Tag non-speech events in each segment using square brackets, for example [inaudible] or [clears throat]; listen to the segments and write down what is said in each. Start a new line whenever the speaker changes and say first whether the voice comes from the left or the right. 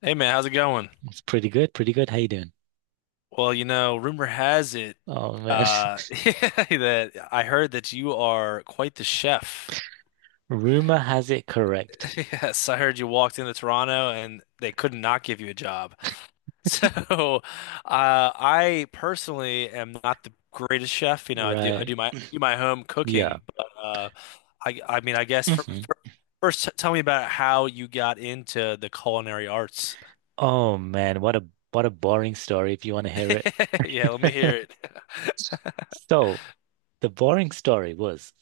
left: Hey man, how's it going?
right: It's pretty good, pretty good. How you doing?
left: Well, rumor has it
right: Oh man.
left: [laughs] that I heard that you are quite the chef.
right: [laughs] Rumor has it correct.
left: [laughs] Yes, I heard you walked into Toronto and they could not give you a job. [laughs] So, I personally am not the greatest chef, you know, I do I
right: Right.
left: do my home cooking,
right: Yeah.
left: but I mean, I guess for,
right: Hmm.
left: for first tell me about how you got into the culinary arts.
right: Oh man, what a boring story if you want to hear it.
left: [laughs] Yeah, let me
right: [laughs]
left: hear
right: So the boring story was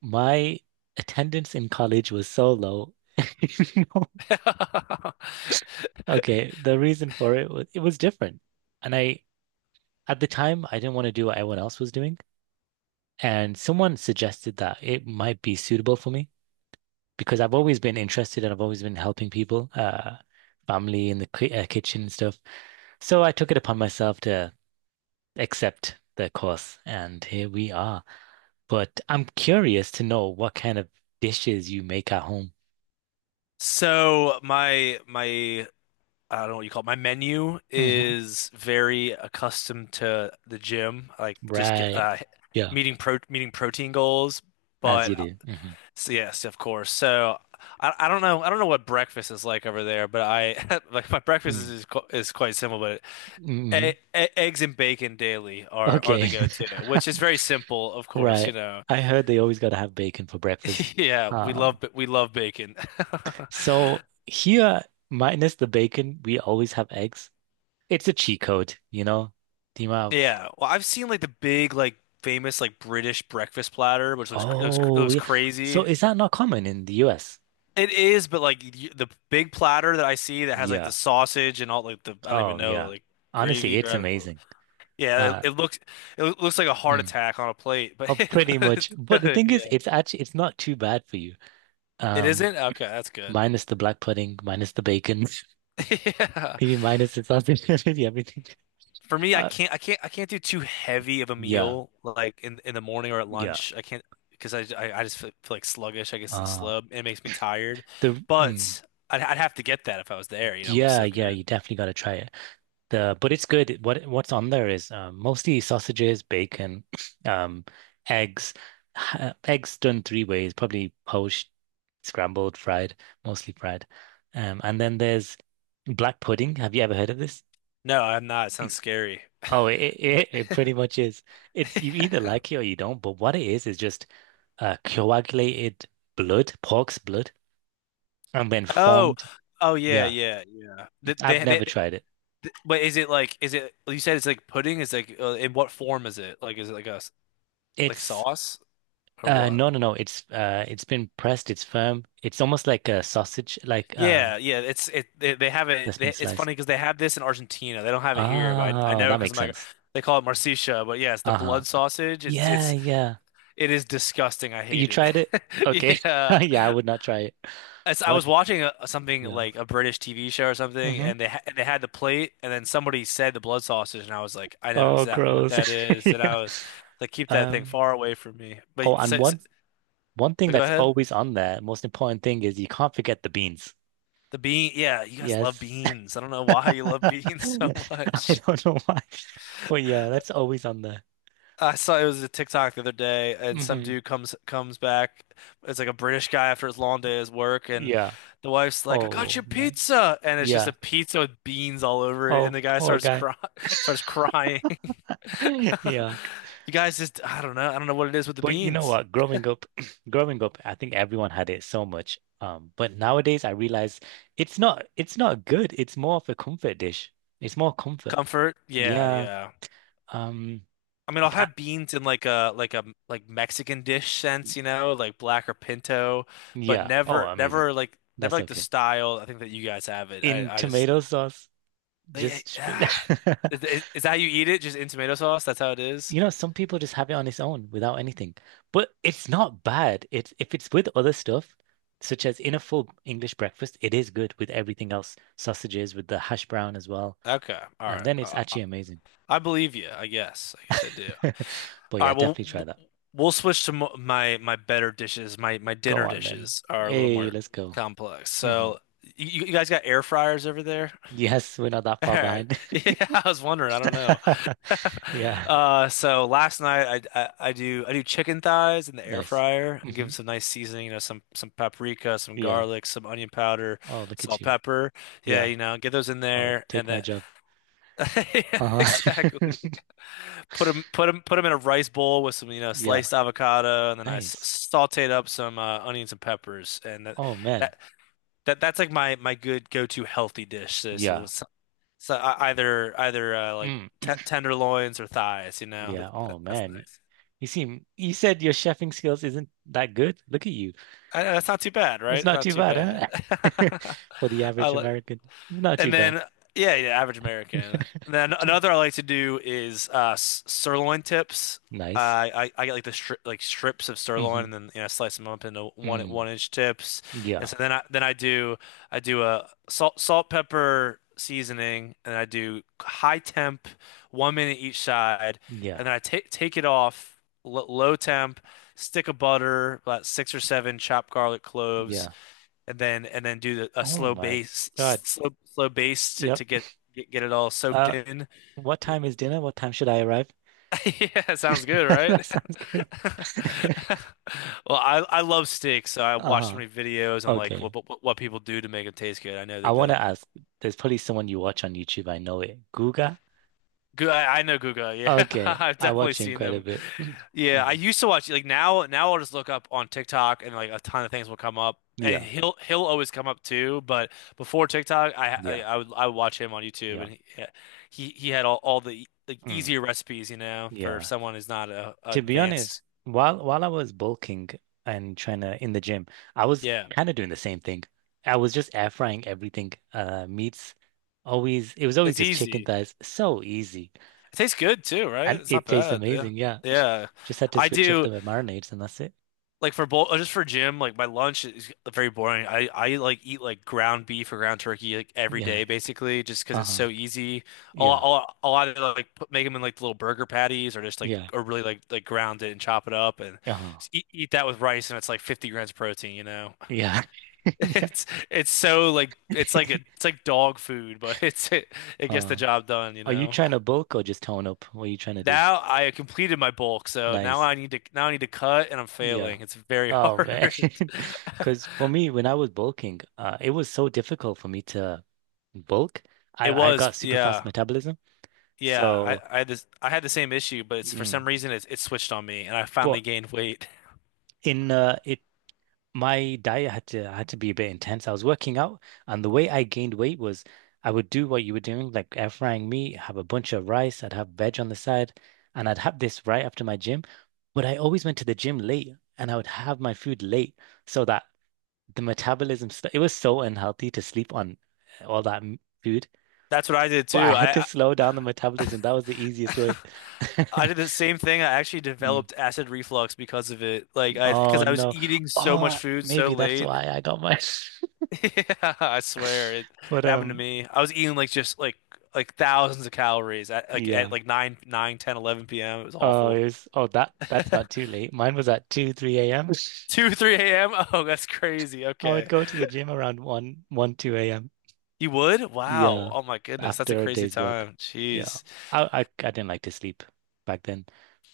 right: my attendance in college was so low. [laughs]
left: it. [laughs]
right: Okay, the reason for it was different. And I at the time I didn't want to do what everyone else was doing. And someone suggested that it might be suitable for me, because I've always been interested and I've always been helping people, family in the ki kitchen and stuff. So I took it upon myself to accept the course, and here we are. But I'm curious to know what kind of dishes you make at home.
left: So my I don't know what you call it. My menu
right: Hmm.
left: is very accustomed to the gym, like just get
right: Right. Yeah,
left: meeting protein goals.
right: as you
left: But
right: do. Hmm.
left: so yes, of course. So I don't know what breakfast is like over there, but I [laughs] like my breakfast is
right: Mm.
left: is, qu- is quite simple. But e
right: Hmm.
left: e eggs and bacon daily are the
right: Okay.
left: go-to,
right: [laughs]
left: which is very simple, of course. You
right: Right.
left: know,
right: I heard they always got to have bacon for breakfast.
left: [laughs] yeah,
right: Um,
left: we love bacon.
right: so
left: [laughs]
right: here, minus the bacon, we always have eggs. It's a cheat code, you know, the
left: Yeah, well, I've seen like the big, like famous, like British breakfast platter, which it
right: oh,
left: looks
right: yeah. So
left: crazy.
right: is that not common in the US?
left: It is, but like the big platter that I see that has like the
right: Yeah.
left: sausage and all like the I don't even
right: Oh,
left: know
right: yeah.
left: like
right: Honestly,
left: gravy or
right: it's
left: I don't know.
right: amazing.
left: Yeah, it,
right: Uh,
left: it looks it loo- looks like a heart
right: mm.
left: attack on a plate, but
right: Oh,
left: [laughs]
right: pretty
left: it's
right: much. But the
left: good.
right: thing is,
left: Yeah,
right: it's actually, it's not too bad for you.
left: it
right: Um,
left: isn't. Okay, that's good.
right: Minus the black pudding, minus the bacon,
left: [laughs] Yeah.
right: [laughs] maybe minus the sausage, [laughs] maybe everything.
left: For me,
right: Uh,
left: I can't do too heavy of a
right: yeah.
left: meal like in the morning or at
right: Yeah.
left: lunch. I can't because I just feel like sluggish, I guess, and
right: Uh,
left: slub, and it makes me tired.
right: the, mm,
left: But I'd have to get that if I was there. You know, it looks
right: yeah,
left: so good.
right: yeah, you definitely got to try it. The but it's good. What's on there is mostly sausages, bacon, [clears throat] um, eggs, eggs done three ways, probably poached, scrambled, fried, mostly fried. And then there's black pudding. Have you ever heard of this?
left: No, I'm not. It sounds scary.
right: Oh, it it pretty much is. It's you either like it or you don't. But what it is just coagulated blood, pork's blood, and then
left: Oh,
right: formed.
left: oh yeah,
right: Yeah,
left: yeah, yeah.
right: I've never tried it.
left: But is it like, is it? You said it's like pudding. Is like, in what form is it? Like, is it like a like
right: It's
left: sauce or what?
right: No, no, no. It's been pressed. It's firm. It's almost like a sausage, like
left: Yeah, yeah, they have it.
right: that's been
left: They, it's
right: sliced.
left: funny because they have this in Argentina. They don't have it here, but I
right: Ah,
left: know
right: that
left: because
right: makes
left: I'm like
right: sense.
left: they call it morcilla. But yeah, it's the
right: Uh-huh.
left: blood sausage. It's
right: Yeah,
left: it's
right: yeah.
left: it is disgusting. I
right: You
left: hate it.
right: tried it? Okay.
left: [laughs]
right: [laughs]
left: Yeah,
right: Yeah, I would not try it.
left: as I
right: What?
left: was watching a, something
right: Yeah.
left: like a British TV show or something,
right: Mm-hmm.
left: and they ha and they had the plate, and then somebody said the blood sausage, and I was like, I know
right: Oh,
left: exactly what
right: gross.
left: that
right: [laughs]
left: is, and
right: Yeah.
left: I was like, keep that thing
right: Um.
left: far away from me. But
right: Oh, and one thing
left: but go
right: that's
left: ahead.
right: always on there, most important thing is you can't forget the beans.
left: The bean, yeah, you guys love
right: Yes.
left: beans. I don't know
right: [laughs]
left: why you love
right: I
left: beans [laughs] so much.
right: don't know why, but yeah, that's always on there.
left: I saw it was a TikTok the other day, and some
right: Mm-hmm.
left: dude comes back. It's like a British guy after his long day at his work, and
right: Yeah.
left: the wife's like, "I got
right: Oh
left: you
right: man,
left: pizza," and it's just
right: yeah.
left: a pizza with beans all over it, and
right: Oh,
left: the guy
right: poor
left: starts
right: guy.
left: cry [laughs] starts crying. [laughs]
right: [laughs] Yeah.
left: You guys just, I don't know, what it is with the
right: But you know
left: beans.
right: what? Growing up, [clears throat] growing up, I think everyone had it so much. But nowadays I realize it's not good. It's more of a comfort dish. It's more comfort.
left: Comfort, yeah,
right: Yeah.
left: yeah.
right: Um
left: I mean, I'll
right: that
left: have beans in like a like Mexican dish sense, you know, like black or pinto, but
right: Yeah. Oh,
left: never
right: amazing.
left: never like never
right: That's
left: like the
right: okay.
left: style I think that you guys have it.
right: In
left: I just.
right: tomato sauce,
left: Yeah,
right: just straight.
left: yeah.
right: [laughs]
left: Is that how you eat it? Just in tomato sauce? That's how it is?
right: You know, some people just have it on its own without anything. But it's not bad. It's if it's with other stuff, such as in a full English breakfast, it is good with everything else, sausages with the hash brown as well.
left: Okay. All
right: And
left: right.
right: then it's actually amazing.
left: I believe you, I guess. I guess I do.
right: [laughs] But
left: All
right: yeah,
left: right, well,
right: definitely try that.
left: we'll switch to mo my my better dishes. My
right: Go
left: dinner
right: on then.
left: dishes are a little
right: Hey,
left: more
right: let's go.
left: complex.
right: Hmm.
left: So, you guys got air fryers over there?
right: Yes, we're not that
left: All
right: far
left: right.
right: behind.
left: [laughs] Yeah, I was wondering. I don't know.
right: [laughs]
left: [laughs]
right: Yeah,
left: So last night, I do chicken thighs in the air
right: nice.
left: fryer and give
right: Hmm.
left: them some nice seasoning, you know, some paprika, some
right: Yeah.
left: garlic, some onion powder,
right: Oh, look at
left: salt,
right: you.
left: pepper. Yeah,
right: Yeah.
left: you know, get those in
right: Oh,
left: there and
right: take my
left: then
right: job.
left: [laughs] yeah, exactly.
right: Uh-huh. [laughs]
left: Put them in a rice bowl with some, you know,
right: Yeah.
left: sliced avocado, and then I s
right: Nice.
left: sauteed up some onions and peppers, and
right: Oh man.
left: that that's like my good go-to healthy dish. So,
right: Yeah.
left: either either like
right: Mm.
left: t tenderloins or thighs, you know.
right: Yeah. Oh
left: That's
right: man.
left: nice.
right: You said your chefing skills isn't that good. Look at you.
left: I, that's not too bad,
right: It's
left: right?
right: not
left: Not
right: too
left: too
right: bad,
left: bad.
right: huh? [laughs] For the
left: [laughs] I
right: average
left: like.
right: American. Not
left: And
right: too bad.
left: then, yeah, yeah, average American.
right: [laughs]
left: And then another I like to do is sirloin tips.
right: Nice.
left: I get like the stri like strips of
right: Hmm.
left: sirloin, and then you know slice them up into one
right: Mm.
left: one inch tips. And
right: Yeah.
left: so then I do a salt pepper seasoning, and I do high temp, 1 minute each side,
right: Yeah.
left: and then I take take it off l low temp, stick of butter, about six or seven chopped garlic cloves,
right: Yeah.
left: and then do a
right: Oh
left: slow
right: my
left: bass,
right: God.
left: slow bass to,
right: Yep.
left: get it all soaked
right: Uh,
left: in. [laughs]
right: what time is dinner? What time should I arrive?
left: Yeah, sounds good,
right: [laughs]
left: right?
right: That sounds good. [laughs]
left: [laughs] Well, I love steak, so I watch so
right: Uh-huh.
left: many videos on like
right: Okay.
left: what people do to make them taste good. I know
right: I
left: that
right: want
left: the
right: to ask, there's probably someone you watch on YouTube. I know it. Guga?
left: I know Guga. Yeah,
right: Okay.
left: [laughs] I've
right: I
left: definitely
right: watch him
left: seen
right: quite a
left: him.
right: bit. [clears throat]
left: Yeah, I
right: Mm.
left: used to watch like now. Now I'll just look up on TikTok and like a ton of things will come up, and
right: Yeah.
left: he'll always come up too. But before TikTok,
right: Yeah.
left: I would watch him on YouTube,
right: Yeah.
left: and he yeah, he had all the like
right: Mm.
left: easier recipes, you know, for
right: Yeah.
left: someone who's not
right: To be honest,
left: advanced.
right: while I was bulking and trying to in the gym, I was
left: Yeah,
right: kind of doing the same thing. I was just air frying everything. Meats always it was always
left: it's
right: just chicken
left: easy.
right: thighs. So easy.
left: It tastes good too, right?
right: And
left: It's not
right: it tastes
left: bad. Yeah,
right: amazing. Yeah. [sniffs]
left: yeah.
right: Just had to
left: I
right: switch up
left: do.
right: the marinades and that's it.
left: Like for both, just for gym, like my lunch is very boring. I like eat like ground beef or ground turkey like every
right: Yeah.
left: day basically just because it's
right: Uh-huh.
left: so easy.
right: Yeah.
left: A lot of like put, make them in like little burger patties, or just like
right: Yeah.
left: or really like ground it and chop it up and
right: Uh-huh.
left: just eat that with rice, and it's like 50 grams of protein, you know.
right: Yeah. [laughs]
left: [laughs]
right: Yeah.
left: it's it's so like it's like a it's
right: [laughs]
left: like dog food, but [laughs] it gets the
right: Uh,
left: job done, you
right: are you
left: know.
right: trying to bulk or just tone up? What are you trying to do?
left: Now I completed my bulk, so now
right: Nice.
left: I need to cut, and I'm
right: Yeah.
left: failing. It's very [laughs]
right: Oh man,
left: hard.
right: [laughs] because for me, when I was bulking, it was so difficult for me to bulk.
left: It
right: I
left: was,
right: got super fast
left: yeah,
right: metabolism,
left: yeah.
right: so
left: I had this, I had the same issue, but it's for
right: mm,
left: some reason it switched on me, and I finally
right: but
left: gained weight. [laughs]
right: in it my diet had to be a bit intense. I was working out, and the way I gained weight was I would do what you were doing, like air frying meat, have a bunch of rice, I'd have veg on the side, and I'd have this right after my gym. But I always went to the gym late, and I would have my food late so that the metabolism stuff, it was so unhealthy to sleep on food,
left: That's what I did
right: but I
left: too.
right: had to
left: I
right: slow down the metabolism. That was the easiest way.
left: [laughs]
right: [laughs]
left: I did the same thing. I actually
right: Mm.
left: developed acid reflux because of it. Like because
right: Oh
left: I was
right: no.
left: eating so much
right: Oh,
left: food so
right: maybe that's
left: late.
right: why I got mine.
left: [laughs] Yeah, I swear
right: [laughs] But
left: it happened to me. I was eating like just like thousands of calories at like
right: yeah.
left: 9, nine, ten, eleven p.m. It was
right: Oh, it
left: awful.
right: was, oh that that's not too late. Mine was at 2, 3 a.m.
left: 2,
right: [laughs]
left: 3 a.m. [laughs] Oh, that's crazy.
right: I would
left: Okay.
right: go to the gym around 2 a.m.
left: You would? Wow.
right: Yeah,
left: Oh my goodness. That's a
right: after a
left: crazy
right: day's work.
left: time.
right: Yeah.
left: Jeez.
right: I didn't like to sleep back then.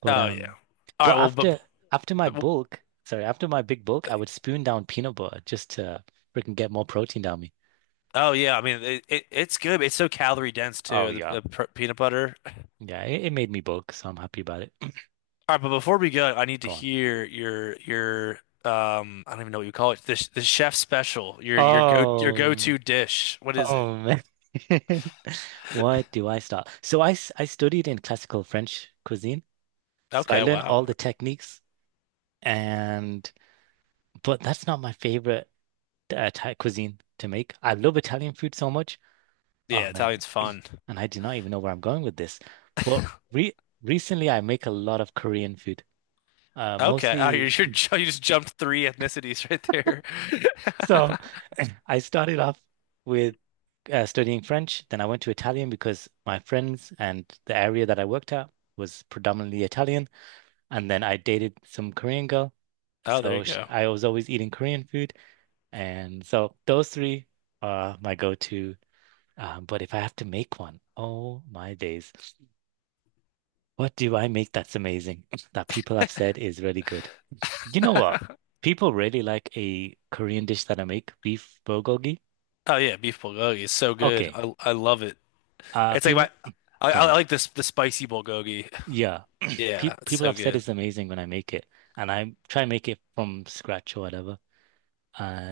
right: But
left: Oh yeah.
right: um
left: All right,
right: but
left: well
right: after my
left: but-
right: bulk, sorry, after my big bulk, I would spoon down peanut butter just to freaking get more protein down me.
left: oh yeah, I mean it it's good. But it's so calorie dense
right: Oh
left: too.
right: yeah.
left: The peanut butter.
right: Yeah, it made me bulk, so I'm happy about it. [clears throat]
left: All right, but before we go, I need to
right: Go on.
left: hear your I don't even know what you call it. The the chef special. Your go your
right: Oh,
left: go-to dish. What is it?
right: oh man. [laughs] What do I start? So I studied in classical French cuisine. So I
left: Okay,
right: learned
left: wow.
right: all the techniques and but that's not my favorite Thai cuisine to make. I love Italian food so much. Oh
left: Yeah,
right: man,
left: Italian's fun.
right: [clears throat] and I do not even know where I'm going with this. But re recently, I make a lot of Korean food,
left: Okay. [laughs] Oh,
right: mostly. [laughs]
left: you just jumped three ethnicities right there.
right: So
left: [laughs]
right: [clears throat] I started off with studying French. Then I went to Italian because my friends and the area that I worked at was predominantly Italian. And then I dated some Korean girl.
left: Oh, there you
right: So sh
left: go.
right: I was always eating Korean food. And so those three are my go-to. But if I have to make one, oh my days. What do I make that's amazing [laughs] that people have said is really good? You know what? People really like a Korean dish that I make, beef bulgogi.
left: Oh yeah, beef bulgogi is so good.
right: Okay.
left: I love it. It's like
right: People,
left: my
right: go
left: I
right: on.
left: like this the spicy bulgogi.
right: Yeah. Pe
left: Yeah, it's
right: People
left: so
right: have said
left: good.
right: it's amazing when I make it, and I try and make it from scratch or whatever.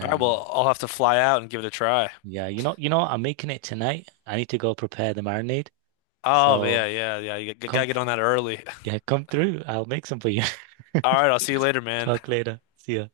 left: All right, well, I'll have to fly out and give it a try.
right: yeah, you know, I'm making it tonight. I need to go prepare the marinade.
left: Oh
right: So
left: yeah, yeah, yeah. You gotta
right: come,
left: get on that early.
right: yeah, come through. I'll make some for you. [laughs]
left: All right, I'll see you later, man. [laughs]
right: Talk later. See ya.